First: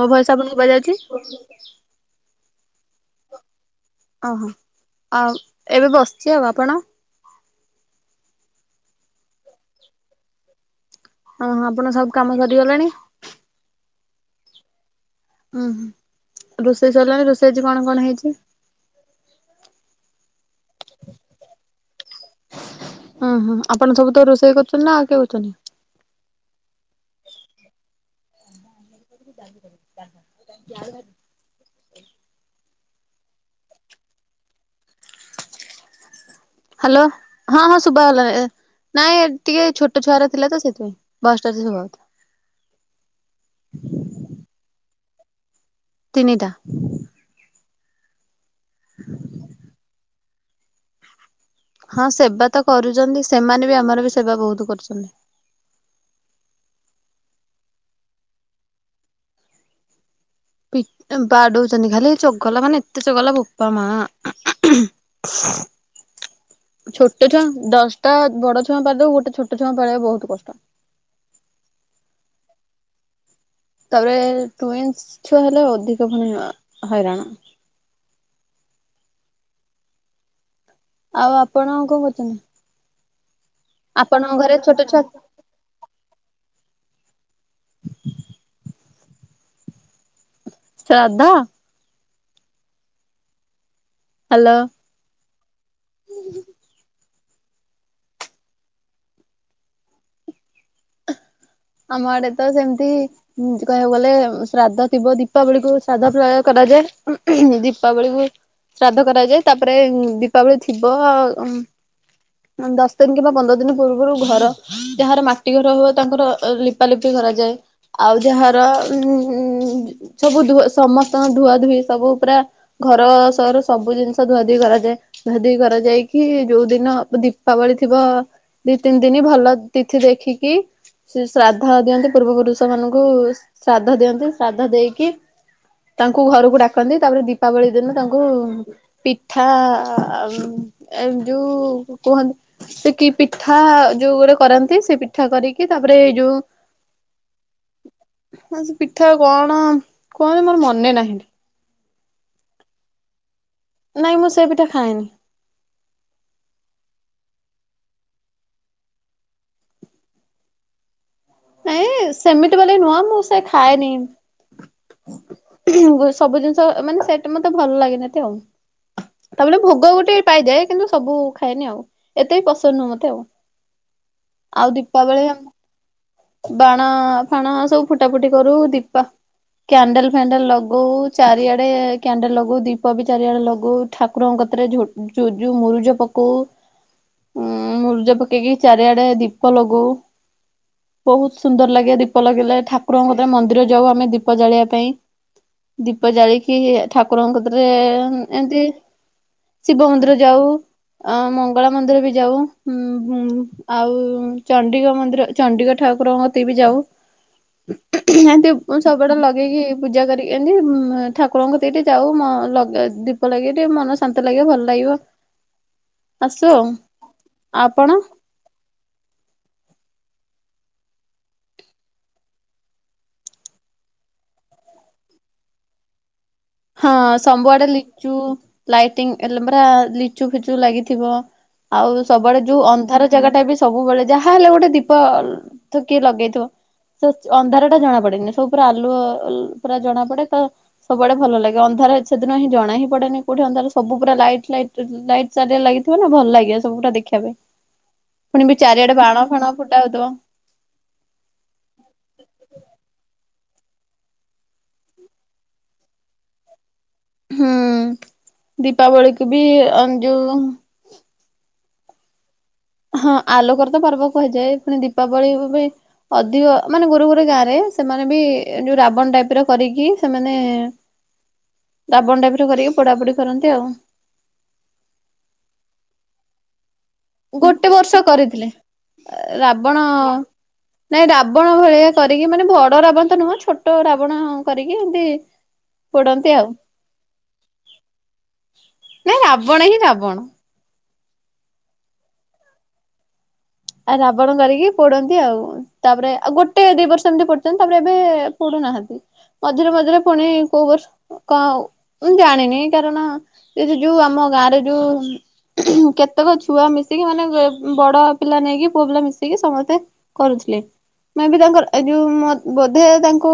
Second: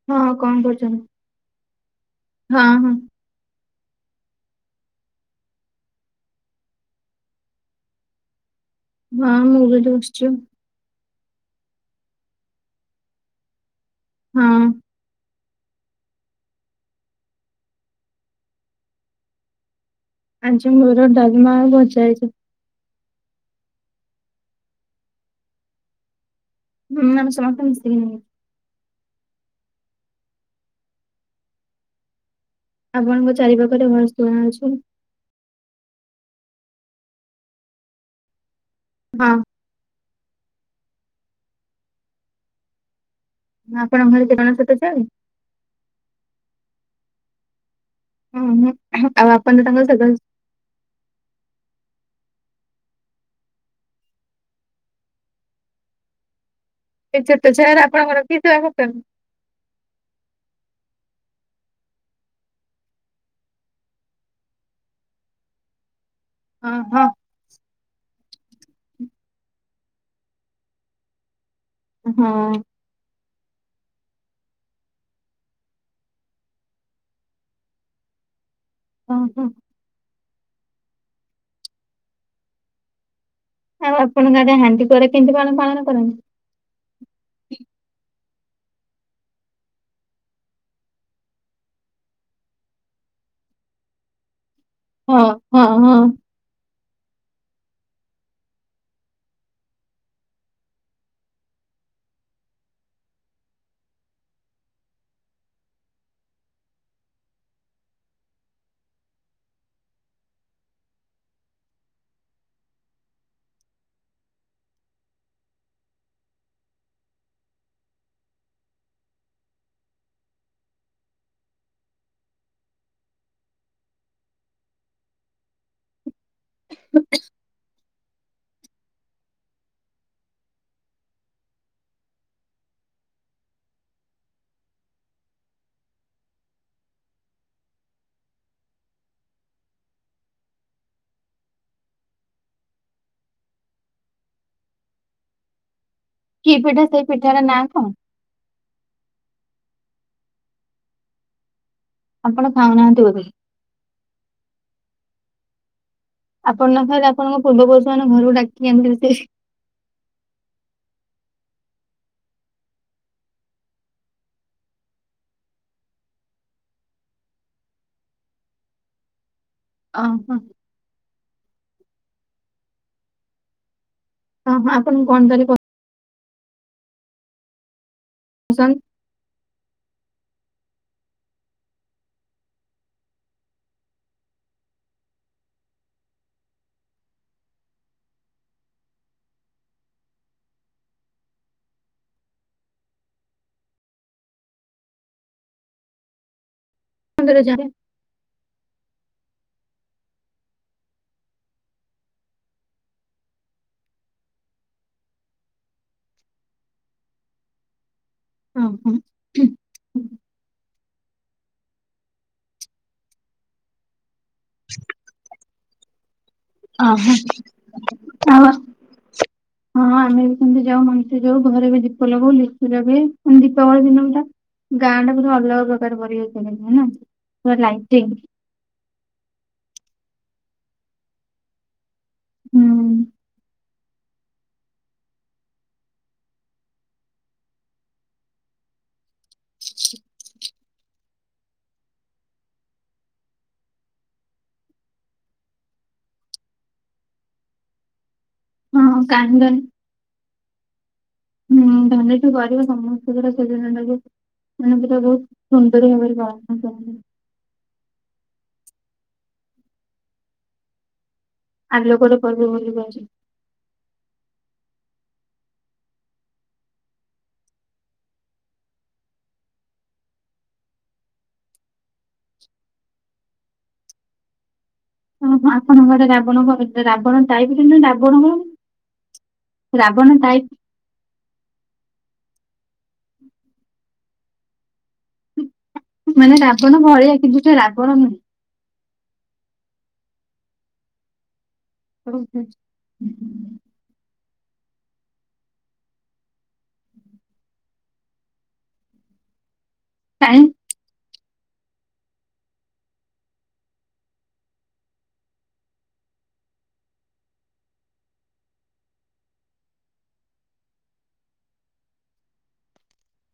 ମୋ ହଁ ଭୟସ ଆପଣଙ୍କୁ କଣ ପା କରୁଛନ୍ତି ଯାଉଛି। ହଁ ହଁ। ଓହୋ ଆଉ ଏବେ ବସିଛି ଆଉ ଆପଣ? ହଁ ମୁଁ ବି ଏଠି ବସିଚି ଆଉ। ଓହୋ ଆପଣ ସବୁ କାମ ସରିଗଲାଣି। ହଁ। ଉଁ ହଁ ରୋଷେଇ ସରିଲାଣି ରୋଷେଇଛି କଣ କଣ ହେଇଛି? ଆଜି ମୋର ଡାଲମା ଭଜା ହେଇଚି। ଓଁ ହୁଁ ଆପଣ ସବୁ ତ ରୋଷେଇ କରୁଛନ୍ତି ନା ଆଉ କି ହଉଛନ୍ତି। [unintelligible] [unintelligible] ଆପଣଙ୍କ ଚାରି ପାଖରେ ଭଲ ଶୁଣା ହଉଛି? ହାଲୋ ହଁ ହଁ ଶୁଭ ହେଲାଣି ନାଇଁ ହଁ ଟିକେ ଛୋ ଛୋଟ ଛୁଆର ଥିଲା ତ ସେଥିପାଇଁ ବସଟା ସୁଭା ଯାଉଥିଲା। ଆପଣଙ୍କ ଘରେ ଜୀବଣ ସହିତ ଯାଣ ତିନିଟା। ହୁଁ ହୁଁ ଆଉ ଆପଣ ତ ତାଙ୍କ ସ ହଁ ସେବା ତ କରୁଚନ୍ତି ସେମାନେ ବି ଆମର ବି ସେବା ବହୁତ କରୁଚନ୍ତି। ଏଇ ଛୋଟ ଛୁଆରା ଆପଣଙ୍କର ରଖିକି ସେବା କରୁଛନ୍ତି? ପି ଏଁ ବାଡ଼ୋଉଚନ୍ତି ଖାଲି ଏ ଚଗଲା ମାନେ ଏତେ ଚଗଲା ବୋପା ମା। [unintelligible] ହଁ ହଁ ଛୋଟ ଛୁଆ ଦଶଟା ବଡ଼ ଛୁଆଙ୍କୁ ପାର୍ ଦବୁ ଗୋଟେ ଛୋଟ ଛୁଆଙ୍କୁ ପାଳିବା ବହୁତ୍ କଷ୍ଟ। ହଁ। ତଉରେ ଟୁଇନ୍ସ୍ ଛୁଆ ହେଲେ ଅଧିକ ଫୁଣି ଆ ହଇରାଣ। ଅଁ ହଁ। ଆଉ ଆପଣ କଁ କରୁଚନ୍ତି? ଆଉ ଆପଣଙ୍କ ଆଡ଼େ ଘରେ ଛୋଟ ହାଣ୍ଡି ଛୁଆ କରେ କେମତି ପାଳ ପାଳନ କରନ୍ତି? [inaudible] ଶ୍ରଦ୍ଧ? ହାଲୋ। ହଁ ହଁ ହଁ। ଆମ ଆଡ଼େ ତ ସେମତି ଉଁ କହିବାକୁ ଗଲେ ଶ୍ରାଦ୍ଧ ଥିବ ଦୀପାବଳିକୁୁ ଶ୍ରାଦ୍ଧ ପ୍ରୟ କରାଯାଏ ଉମ୍ ଉହୁଁ ଦୀପାବଳିକୁ ବି ଶ୍ରାଦ୍ଧ କରାଯାଏ ତାପରେ ଉ ଦୀପାବଳି ଥିବ ଉଁ ଅଁ ଦଶ ଦିନ୍ କିମ୍ବା ପନ୍ଦର ଦିନ ପୂର୍ବୁରୁ ଘର ଯାହାର ମାଟି ଘର ହବ ତାଙ୍କର ଲିପାଲୁପି କରାଯାଏ। ଆଉ ଯାହାର ଉଁ ସବୁ ଧୁ ସମସ୍ତଙ୍କ ଧୁଆ ଧୁଇ ସବୁ ପୁରା ଘର ସହର ସବୁ ଜିନିଷ ଧୁଆ ଧୁଇ କରାଯାଏ ଧୁଆଧୁଇ କରାଯାଇକି ଯୋଉ ଦିନ ବୁ ଦୀପାବଳି ଥିବ ଦି ତିନି ଦିନ ଭଲ ତିଥି ଦେଖିକି ସେ ଶ୍ରାଦ୍ଧ ଦିଅନ୍ତି ପୂର୍ବ ପୁରୁଷମାନଙ୍କୁ ଶ୍ରାଦ୍ଧ ଦିଅନ୍ତି ଶ୍ରାଦ୍ଧ ଦେଇକି ତାଙ୍କୁ ଘରୁକୁ ଡାକନ୍ତି ତାପରେ ଦୀପାବଳି ଦିନ ତାଙ୍କୁ ପିଠା ଉଁ ଏ ଯୋଉ କୁହନ୍ତି ସେ କି ପିଠା ଯୋଉ ଗୋଟେ କରନ୍ତି ସେ ପିଠା କରିକି ତାପରେ ଯୋଉ କି ପିଠା ସେଇ ପିଠାର ନାଁ କଁ? ହଁ ସେ ପିଠା କଣ କୁହନ୍ତି ମୋର ମନେ ନାହିଁ। ଆପଣ ଖାଉନାହାନ୍ତି ବୋଧେ? ନାଇଁ ମୁଁ ସେ ପିଠା ଖାଏନି। ଆପଣ ନ ଖାଇଲେ ଆପଣଙ୍କ ପୂର୍ବ ପୁରୁଷମାନେ ଘରୁକୁ ଡାକି ଆଣିକି ଦେଇତେ। ନାଇଁ ସେମିତି ବୋଲି ନୁହଁ ମୁଁ ସେ ଖାଏନି। ସବୁ ଜିନିଷ ମାନେ ସେଟା ମତେ ଭଲ ଲାଗେନା ଏତେ ଆଉ ତା ବଲେ ଭୋ ଗ ଗୋଟେ ଓହୋ। ପାଇଯାଏ କିନ୍ତୁ ସବୁ ଖାଏନି ଆଉ ଏତେ ବି ପସନ୍ଦ ନୁହଁ ମତେ ଆଉ। ଓହୋ ଆଉ ଆପଣଙ୍କୁ କଣ ଦୀପାବଳି ତାହେଲେ ଆମେ ବାଣ ଫାଣ ସବୁ ଫୁଟା ଫୁଟି କରୁ ପସନ୍ଦ ଦୀପା କ୍ୟାଣ୍ଡେଲ୍ ଫ୍ୟାଣ୍ଡେଲ୍ ଲଗଉ ଚାରିଆଡ଼େ କ୍ୟାଣ୍ଡେଲ୍ ଲଗଉ ଦୀପ ବି ଚାରିଆଡ଼େ ଲଗଉ ଠାକୁରଙ୍କ କତିରେ ଝୋ ଜୁଜୁ ମୁରୁଜ ପକଉ। ଉଁ ମୁରୁଜ ପକେଇକି ଚାରିଆଡ଼େ ଦୀପ ଲଗଉ। ବୋହୁତ ସୁନ୍ଦର ଲାଗେ ଦୀପ ଲଗେଇଲେ ଠାକୁରଙ୍କ କତିରେ ମନ୍ଦିର ଯାଉ ଆମେ ଦୀପ ଜାଳିବା ପାଇଁ। ଦୀପ ଜାଳିକି ଠାକୁରଙ୍କ କତିରେ ଏନ୍ତି ଶିବ ମନ୍ଦିର ଯାଉ। ଅଁ ମଙ୍ଗଳା ମନ୍ଦିର ବି ଯାଉ ହୁଁ ହୁଁ ଆଉ ଚଣ୍ଡୀଙ୍କ ମନ୍ଦିର ଚଣ୍ଡିକ ଠାକୁରଙ୍କ କତିକି ବି ଯାଉ। ଏନ୍ତି ଓହୋ। ସବୁଆଡ଼େ ଲଗେଇକି ପୂଜା କରି ଏନ୍ତି ଉଁ ଠାକୁରଙ୍କ କତିକି ଟିକେ ଯାଉ ମ ଲଗା ଦୀପ ଲଗେଇ ଟିକେ ମନ ଶାନ୍ତ ଲାଗିଅ ଭଲ ଲାଗିବ। ଆସୁ ଆଉ। ଅହଃ। [inaudible] ହଁ ଆମେ ବି ସେମତି ଯାଉ ମନ୍ଦିର ଘରେ ବି ଦୀପ ଲଗଉ ଲିଚୁ ଲଗେଇ ଦୀପାବଳି ଦିନଟା ଗାଁଟା ବୋଧେ ଅଲଗା ପ୍ରକାର ପରିବେ ହଁ ସମ୍ବୁଆଡେ଼ ଲିଚୁ ଲାଇଟିଙ୍ଗ ହେଲେ ପରା ଲିଚୁ ଫିଚୁ ଲାଗିଥିବ। ଆଉ ସବୁଆଡେ ଯୋଉ ହୁଁ ଅନ୍ଧାର ଜାଗା ଟା ବି ସବୁବେଳେ ଯାହାହଲେ ଗୋଟେ ଦୀପ ଥ କିଏ ଲଗେଇଥିବ। ସେ ଅନ୍ଧାର ଟା ଜଣା ପଡେନି। ସବୁ ପୁରା ଆଲୁଅ ପୁରା ଜଣା ପଡେ ତ ସବୁଆଡେ ଭଲ ଲାଗେ। ଅନ୍ଧାର ସେ ଦିନ ହିଁ ଜଣା ହିଁ ପଡେନି କଉଠି ଅନ୍ଧାର ସବୁ ପୁରା ଲାଇଟ୍ ଲାଇଟ ଲାଇ୍ ଚାରି ଆଡେ ଲାଗିଥିବ ନା, ଭଲ ଲାଗିବ ସବୁୁ ଗୁଡା ଦେଖିବା ପାଇଁ। ପୁଣି ବି ଚାରିଆଡେ ହଁ ବାଣ ଫାଣ କାନ୍ଦନ ଫୁଟା ହଉଥିବ। ହୁଁ ଧନୀଠୁ କରିବ ସମସ୍ତଙ୍କର ସେଜନା ଟାକୁ ମାନେ ପୁରା ବହୁତ ସୁନ୍ଦର ଭାବରେ ଗଣନା କରନ୍ତି। ହୁଁ ଦୀପାବଳିକୁୁ ବି ଅଞ୍ଜୁ ଆଲୋକରେ ପର୍ବ ବୋଲି କୁହାଯାଏ। ହଁ ଆଲୋକର ତ ପର୍ବ କୁହାଯାଏ, ପୁଣି ଦୀପାବଳିକୁ ବି ଅଧିକ ମାନେ ଗୁରୁ ଗୁରୁ ଗାଁରେ ସେମାନେ ବି ଯୋଉ ରାବଣ ଟାଇପ ର କରିକି ସେମାନେ ରାବଣ ଟାଇପର କରିକି ପୋଡ଼ା ପୋଡ଼ି କରନ୍ତି ଆଉ। ଓଃ ହୋ ଆପଣ ଘରେ ରାବଣ କରନ୍ତି। ରାବଣ ଟାଇପରେ ଗୋଟେ ନୁହେଁ ବର୍ଷ ରାବଣ କରିଥିଲେ କଣ ରାବଣ ଟାଇପ୍ ନାଇଁ ରାବଣ ଭଳିଆ କରିକି ମାନେ ବଡ ରାବଣ ତ ନୁହଁ ଛୋଟ ରାବଣ କରିକି ଏମତି ମାନେ ରାବଣ ଭଳିଆ କିନ୍ତୁ ସେ ରାବଣ ନୁହେଁ। ନାଇଁ ରାବଣ ହିଁ ରାବଣ। [unintelligible] ଆ ରାବଣ କରିକି ପୋଡନ୍ତି ଆଉ। ତାପରେ ଆଉ ଗୋଟେ ଦି ବର୍ଷ ଏମତି ପୋଡିଛନ୍ତି, ତାପରେ ଏବେ ପୋଡୁନାହାନ୍ତି। ମଝିରେ ମଝିରେ ପୁଣି କାଇଁ କୋଉ ବର୍ଷ କଉ, ମୁଁ ଜାଣିନି କାରଣ, ଏଇ ଯୋ ଯୋଉ ଆମ ଗାଁରେ ଯୋଉ କେତେକ ଛୁଆ ମିଶିକି ମାନେ ବଡ଼ ପିଲା ନେଇକି ପୁଅ ପିଲା ମିଶିକି ସମସ୍ତେ କରୁଥିଲେ। ମେ ବି ତାଙ୍କର ଏ ଯୋଉ ବୋଧେ ତାଙ୍କୁ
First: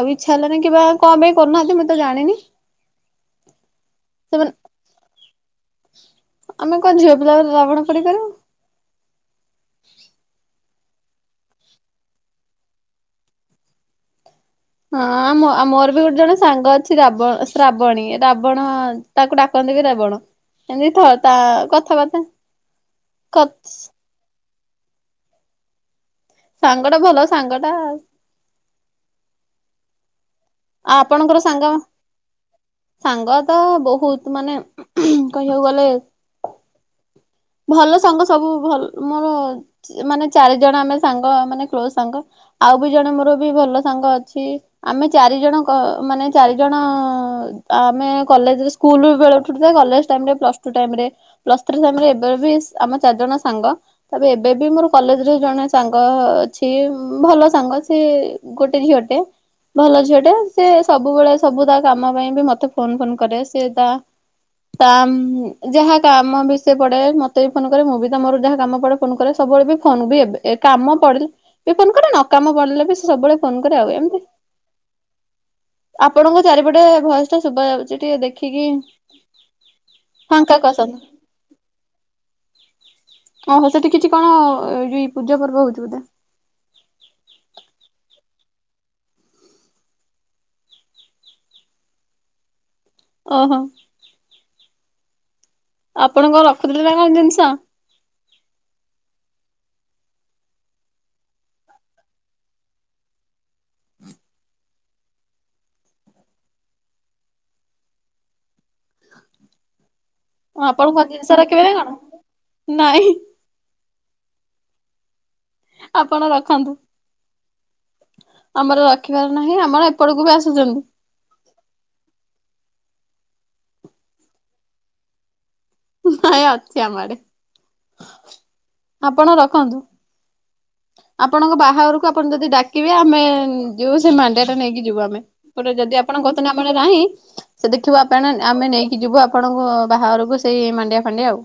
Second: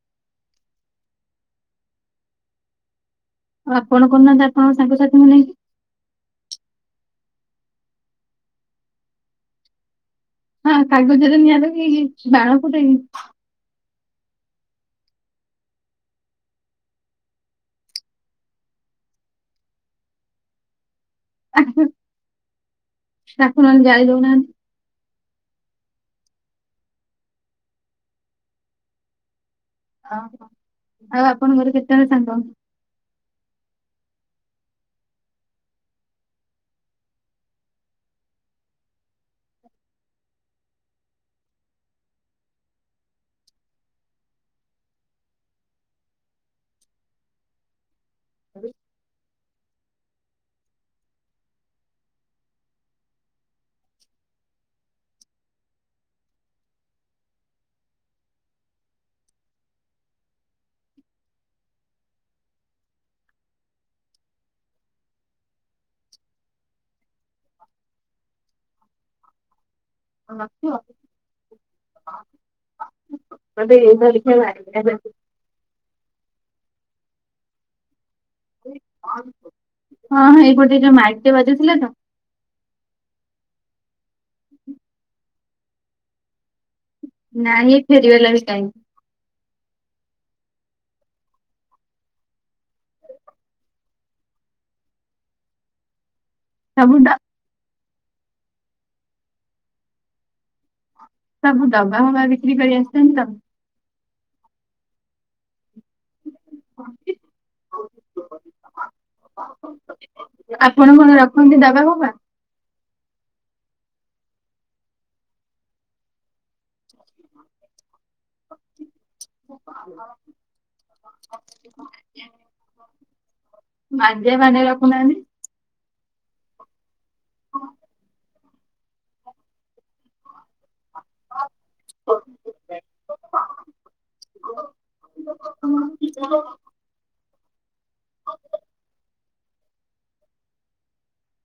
ଆଉ ଇଚ୍ଛା ହେଲାନି କିବା କଣ ପାଇଁ କରୁନାହାନ୍ତି ମୁଁ ତ ଜାଣିନି। ଆଉ ଆପଣ କରୁନାହାନ୍ତି ସେମାନେ ଆପଣଙ୍କ ସାଙ୍ଗସାଥି ମ ନେଇକି? ଆମେ କଣ ଝିଅ ପିଲା ରାବଣ ପୋଡି ପାରିବୁ? ହଁ କାଗଜରେ ନିଆଁ ଲ ବି ହେଇ ବାଳ ଫୁଟେଇି ହଁ ମୋର ବି ଗୋଟେ ଜଣେ ସାଙ୍ଗ ଅଛି ରାବଣ ଶ୍ରାବଣୀ ରାବଣ ତାକୁ ଡାକନ୍ତି ବି ରାବଣ ଏମିତି ଥ ତା କଥାବାର୍ତ୍ତା ଖାଇ ଦେଉନାହାନ୍ତି? ସାଙ୍ଗ ଟା ଭଲ ସାଙ୍ଗଟା। ଓହୋ। ଆଉ ଆପଣଙ୍କର କେତେ ଜଣ ସାଙ୍ଗ? ସାଙ୍ଗ ତ ବୋହୁତ୍ ମାନେ କହିବାକୁ ଗଲେ ଭଲ ସାଙ୍ଗ ସବୁ ଭଲ ମୋର ମାନେ ଚାରି ଜଣ ଆମେ ସାଙ୍ଗ ମାନେ କ୍ଲୋଜ ସାଙ୍ଗ। ଆଉ ବି ଜଣେ ମୋର ବି ଭଲ ସାଙ୍ଗ ଅଛି। ଆମେ ଚାରିଜଣ ମାନେ ଚାରିଜଣ ଆମେ କଲେଜ ସ୍କୁଲ ବେଳେ ଉଠୁ କଲେଜ ଟାଇମ୍ରେ ପ୍ଲସ୍ ଟ ଟାଇମ୍ ରେ, ପ୍ଲଷ୍ ଥ୍ରୀ ଟାଇମ୍ ରେ ଏବେ ବି ଆମେ ଚାରି ଜଣ ସାଙ୍ଗ। ତାପ ଏବେ ବି ମୋର କଲେଜରେ ଜଣେ ସାଙ୍ଗ ଅଛି ଭଲ ସାଙ୍ଗ ସେ ଗୋଟେ ଝିଅଟେ ଭଲ ଝିଅଟେ। ସିଏ ସବୁବେଳେ ସବୁ ତା କାମ ପାଇଁ ବି ମତେ ଫୋନ ଫୋନ କରେ। ସିଏ ତା ତାମ୍ ଯାହା କାମ ବି ସେ ପଡେ ମ ତେ ବି ଫୋନ କରେ। ମୁଁ ବି ମୋର ଯାହା କାମ ପଡେ ଫୋନ କରେ, ସବୁବେଳେ ବି ଫୋନ ବି ଏବେ ହଁ କାମ ପଡିଲ ବି ଫୋନ କରେ ନ କାମ ପଡ଼ିଲେ ବି ସବୁବେଳେ ଫୋନ କରେ ଆଉ। ଏମିତି [unintelligible] ଆପଣଙ୍କ ଚାରିପଟେ ବୟସ ଟା ଶୁଭ ଯାଉଛି ଟିକେ ଦେଖ ରଖିକି ହଁ ଫାଙ୍କା କୁ ଏଇପଟେ ଯୋଉ ଆସନ୍ତୁ। ମାଇକ୍ ଟେ ବାଜୁଥିଲା ତ ଓହୋ ସେଠି କିଛି କଣ ଏ ଯଉ ପୂଜା ପର୍ବ ହଉଛି ବୋଧେ ନାଇଁ ଫେରି ବାଲା ବି କାଇଁ? ଓହୋ। ଆପଣଙ୍କ ରଖୁଥିଲେ ନା ସବୁ କଣ ଡ ଜିନିଷ? ସବୁ ଦବା ହବା ବିକ୍ରି କରି ଆସିଛନ୍ତି ତ ଆପଣ କଣ ଜିନିଷ ରଖନ୍ତି ରଖିବେ ଡବା ନା କଣ ଫବା? ନାଇଁ। ଆପଣ ରଖନ୍ତୁ। ଆମର ରଖିବାର ନାହିଁ ଆମର ଏପଟକୁ ବି ଆସୁଛନ୍ତି। [unintelligible] ମାଣ୍ଡିଆ ଫାଣ୍ଡିଆ ରଖୁନାହାନ୍ତି? ନାଇଁ ଅଛି ଆମ ଆଡେ ଆପଣ ରଖନ୍ତୁ। ଆପଣଙ୍କ ବାହାଘରକୁ ଆପଣ ଯଦି ଡାକିବେ ଆମେ ଯିବୁ ସେ ମାଣ୍ଡିଆ ଟା ନେଇକି ଯିବୁ ଆମେ। ପଟେ ଯଦି ଆପଣ କହୁଥିଲେ ଆମର ନାହିଁ ସେ ଦେଖିବା ଆପଣ ଆମେ ନେଇକି ଯିବୁ ଆପଣଙ୍କୁ ବାହାରରକୁ ସେଇ ମାଣ୍ଡିଆ ଫାଣ୍ଡିଆ ଆଉ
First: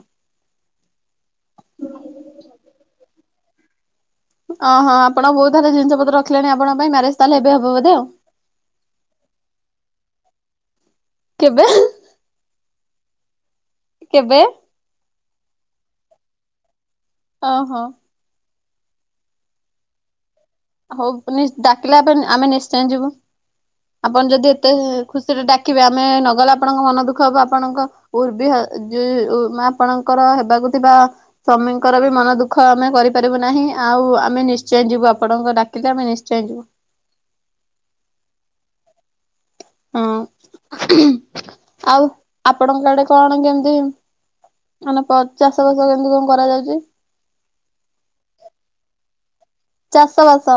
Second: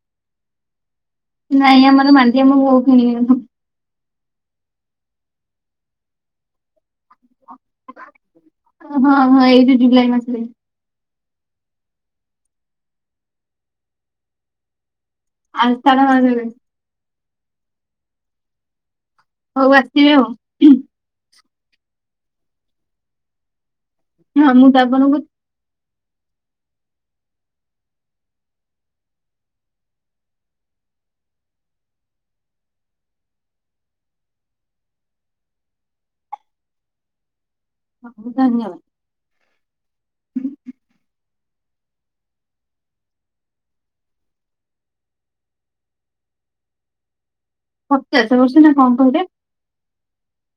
ନାଇଁ ଆମର ମାଣ୍ଡି ଆମ ବୋଉ କିଣି ଓ ହଁ ଆପଣ ବହୁତ ଥ ଜିନିଷ ପତ ରଖିଲେ ଆପଣଙ୍କ ପାଇଁ ମ୍ୟାରେଜ ତାହେଲେ ଏବେ ହବ ବୋଧେ ଆଉ। ହଁ ହଁ ଏଇଠି ଜୁଲାଇ ମାସରେ। କେବେ? କେବେ? ଆଉଥଳ ମରେ। ଓହୋ। ହଉ ଆସିବେ ଆଉ। ହଉ ଡାକିଲେ ଆମେ ନିଶ୍ଚୟ ଯିବୁ ଆପଣ ଯଦି ହଁ ମୁଁ ଏତେ ତ ଆପଣଙ୍କୁ ଖୁସିରେ କେବେ ଆମେ ନଗଲେ ଆପଣଙ୍କ ମନ ଦୁଃଖ ହେବ ଆପଣଙ୍କ ଉର୍ବିମା ଆପଣଙ୍କର ହେବାକୁ ଥିବା ସ୍ୱାମୀଙ୍କର ବି ମନ ଦୁଃଖ ଆମେ କରିପାରିବୁ ନାହିଁ ଆଉ ଆମେ ନିଶ୍ଚୟ ଯିବୁ ଆ ଆପଣଙ୍କ ଡାକିଲେ ଆମେ ନିଶ୍ଚୟ ଯିବୁ ହଁ ଧନ୍ୟବାଦ। ହଁ ଆଉ ଆପଣଙ୍କ ଆଡେ କଣ କେମିତି? ମାନେ ଚାଷ ବାସ କେମତି କଣ କରାଯାଉଚି। ପଚାଶ ବର୍ଷ ନା କଣ କହିଲେ? ଚାଷ ବାସ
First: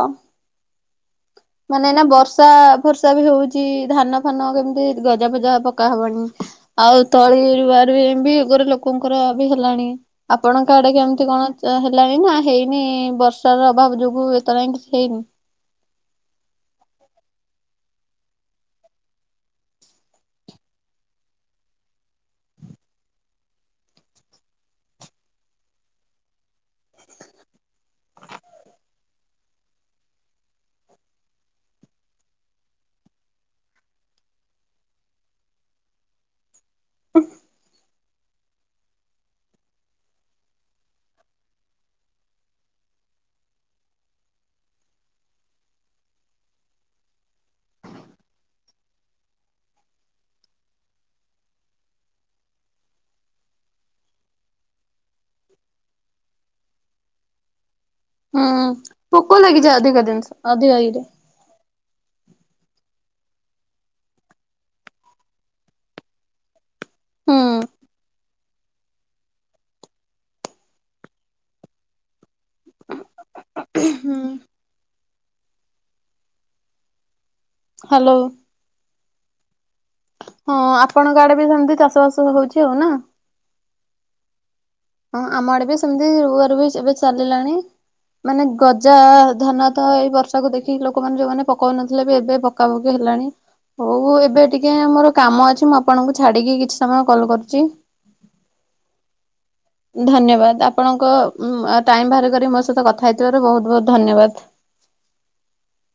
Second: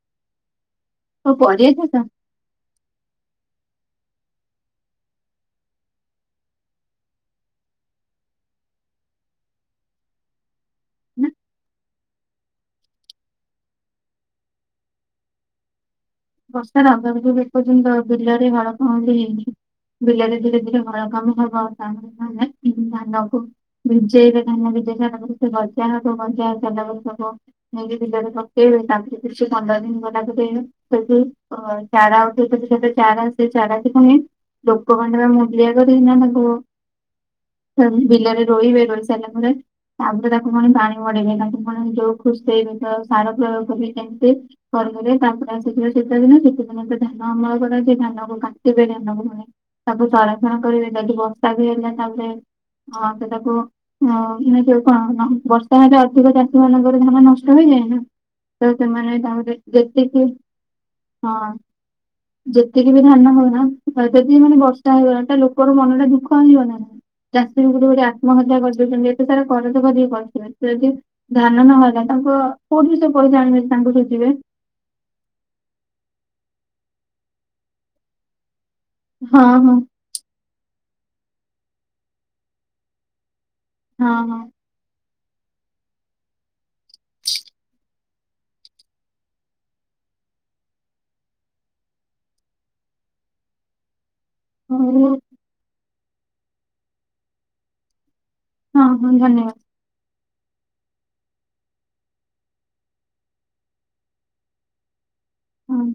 ଓ ପରିବା ମାନେ ଚାଷ ନା ବର୍ଷା ବର୍ଷା ବି ହଉଛି ଧାନ ଫାନ କେମିତି ଗଜା ଫଜା ପକାହବଣି। ଆଉ ତଳିରୁୁଆରୁଇ ଏମତି ଏଗୋରେ ଲୋକଙ୍କର ବି ହେଲାଣି। ଆପଣଙ୍କ ଆଡେ ନା କେମିତି କଣ ହେଲାଣି ନା ହେଇନି ବର୍ଷାର ଅଭାବ ଯୋଗୁ ଏତଳ ଆଙ୍କେ କିଛି ହେଇନି। ବର୍ଷାଗାବ ଏପର୍ଯ୍ୟନ୍ତ ବିଲରେ ହାଳ କହଁଲି ହେଇନି। ବିଲରେ ଧୀରେ ଧୀରେ ଭଲ କାମ ହବ ତା ମାନେ ମାନଙ୍କୁ ବିଜେଇବା ଧାନା ବିଜେଇ ମଜା ହବୁ ମଜା ହ ସବୁ। ନେଇକି ଭିଲରେ ପକେଇବେ ତାପରେ କିଛି ପନ୍ଦର ଦିନ ଗଲା ପରେ ତ ଚାରା ଆ ତ ସୋ ଚାରା ଆ ଚାରା ସେ କ ଲୋକ ଖଣ୍ଡ ବା ମୁୂଲିଆ କରିକିନା ତାକୁ ହୁଁ। ବିଲରେ ରୋଇବେ ରୋଇ ସାରିଲା ପରେ ତାପରେ ତାକୁ ପଣି ପାଣି ମଡେଇବେ ତାକୁ ପଣି ଯୋଉ ଖୁସି ହେବେି ତ ସାର ପ୍ରୟୋଗ କରିବ କେମିତି? ଘ ତାଙ୍କ ସେ ଶୀତ ଦିନ ଶୀତ ଦିନ ତ ଧାନ ଅମଳ କରାଉଛି ଧାନ କାଟିବେ ଧାନକୁ ପୁଣି ତାକୁ ସରାସଣା କରିବେ ଯଦି ବର୍ଷା ବି ହେଲା ତାହ ହ ସେ ତାକୁ ଓାନ ଯୋଉ କଣ ବର୍ଷା ହେଲେ ଅଧିକ ଚାଷୀ ମାନଙ୍କର ଧାନ ନଷ୍ଟ ହେଇଯାଏ ନା। ହୁଁ ତ ସେମାନେ ପୋକ ତାପରେ ଲାଗିଯାଏ ଅଧିକ ଯେତିକି ଜିନିଷ ଅଧିକା ଏଇରେ ହଁ, ଯେତିକି ବି ଧାନ ହଉନା ଯଦି ମାନେ ବର୍ଷା ହେଇଗଲା ଲୋକର ମନଟା ଦୁଃଖ ହେଇଯିବ ନା। ହୁଁ। ଚାଷୀ ଗୋଟେ ଗୋଟେ ଆତ୍ମହତ୍ୟା କରିଦଉଛନ୍ତି ଏତେ ସାରା କରଜ କରିକି କରିଥିବେ ସେ ଯଦି ଧାନ ନହେଲା ତାଙ୍କୁ କୋଉଠି ବି ସେ ପଇସା ଆଣିବେ ତାଙ୍କୁ ହୁଁ। ସୁଯିବେ। ହ୍ୟାଲୋ, ହଁ ହଁ, ହଁ ଆପଣଙ୍କ ଆଡେ ବି ସେମିତି ଚାଷ ବାସ ହଉଛି ଆଉ ନା। ହଁ ହଁ, ହଁ ଆମ ଆଡେ ବି ସେମତି ରୁଆ ରୁଇ ବି ଏବେ ଚାଲିଲାଣି। ମାନେ ଗଜା-ଆ-ଆ ଧାନ ତ ଏଇ ବର୍ଷାକୁ ଦେଖିକି ଲୋକମାନେ ଯୋଉମାନେ ପକାଉନଥିଲେ ବି ଏବେ ପକାପକି ହେଲାଣି। ହଉ ଏବେ ଟିକେ ହଉ ମୋର କାମ ଅଛି ମୁଁ ଆପଣଙ୍କୁ ଛାଡିକି କିଛି ସମୟ କଲ କରୁଛି। ହଁ ହଁ ଧନ୍ୟବାଦ। ଧନ୍ୟବାଦ, ଆପଣଙ୍କ ଅ ଟାଇମ ବାହାର କରି ମୋ ସହିତ କଥା ହେଇଥିବାରୁ ବହୁତ ବହୁତ ଧନ୍ୟବାଦ। ହ୍ହୁଁ।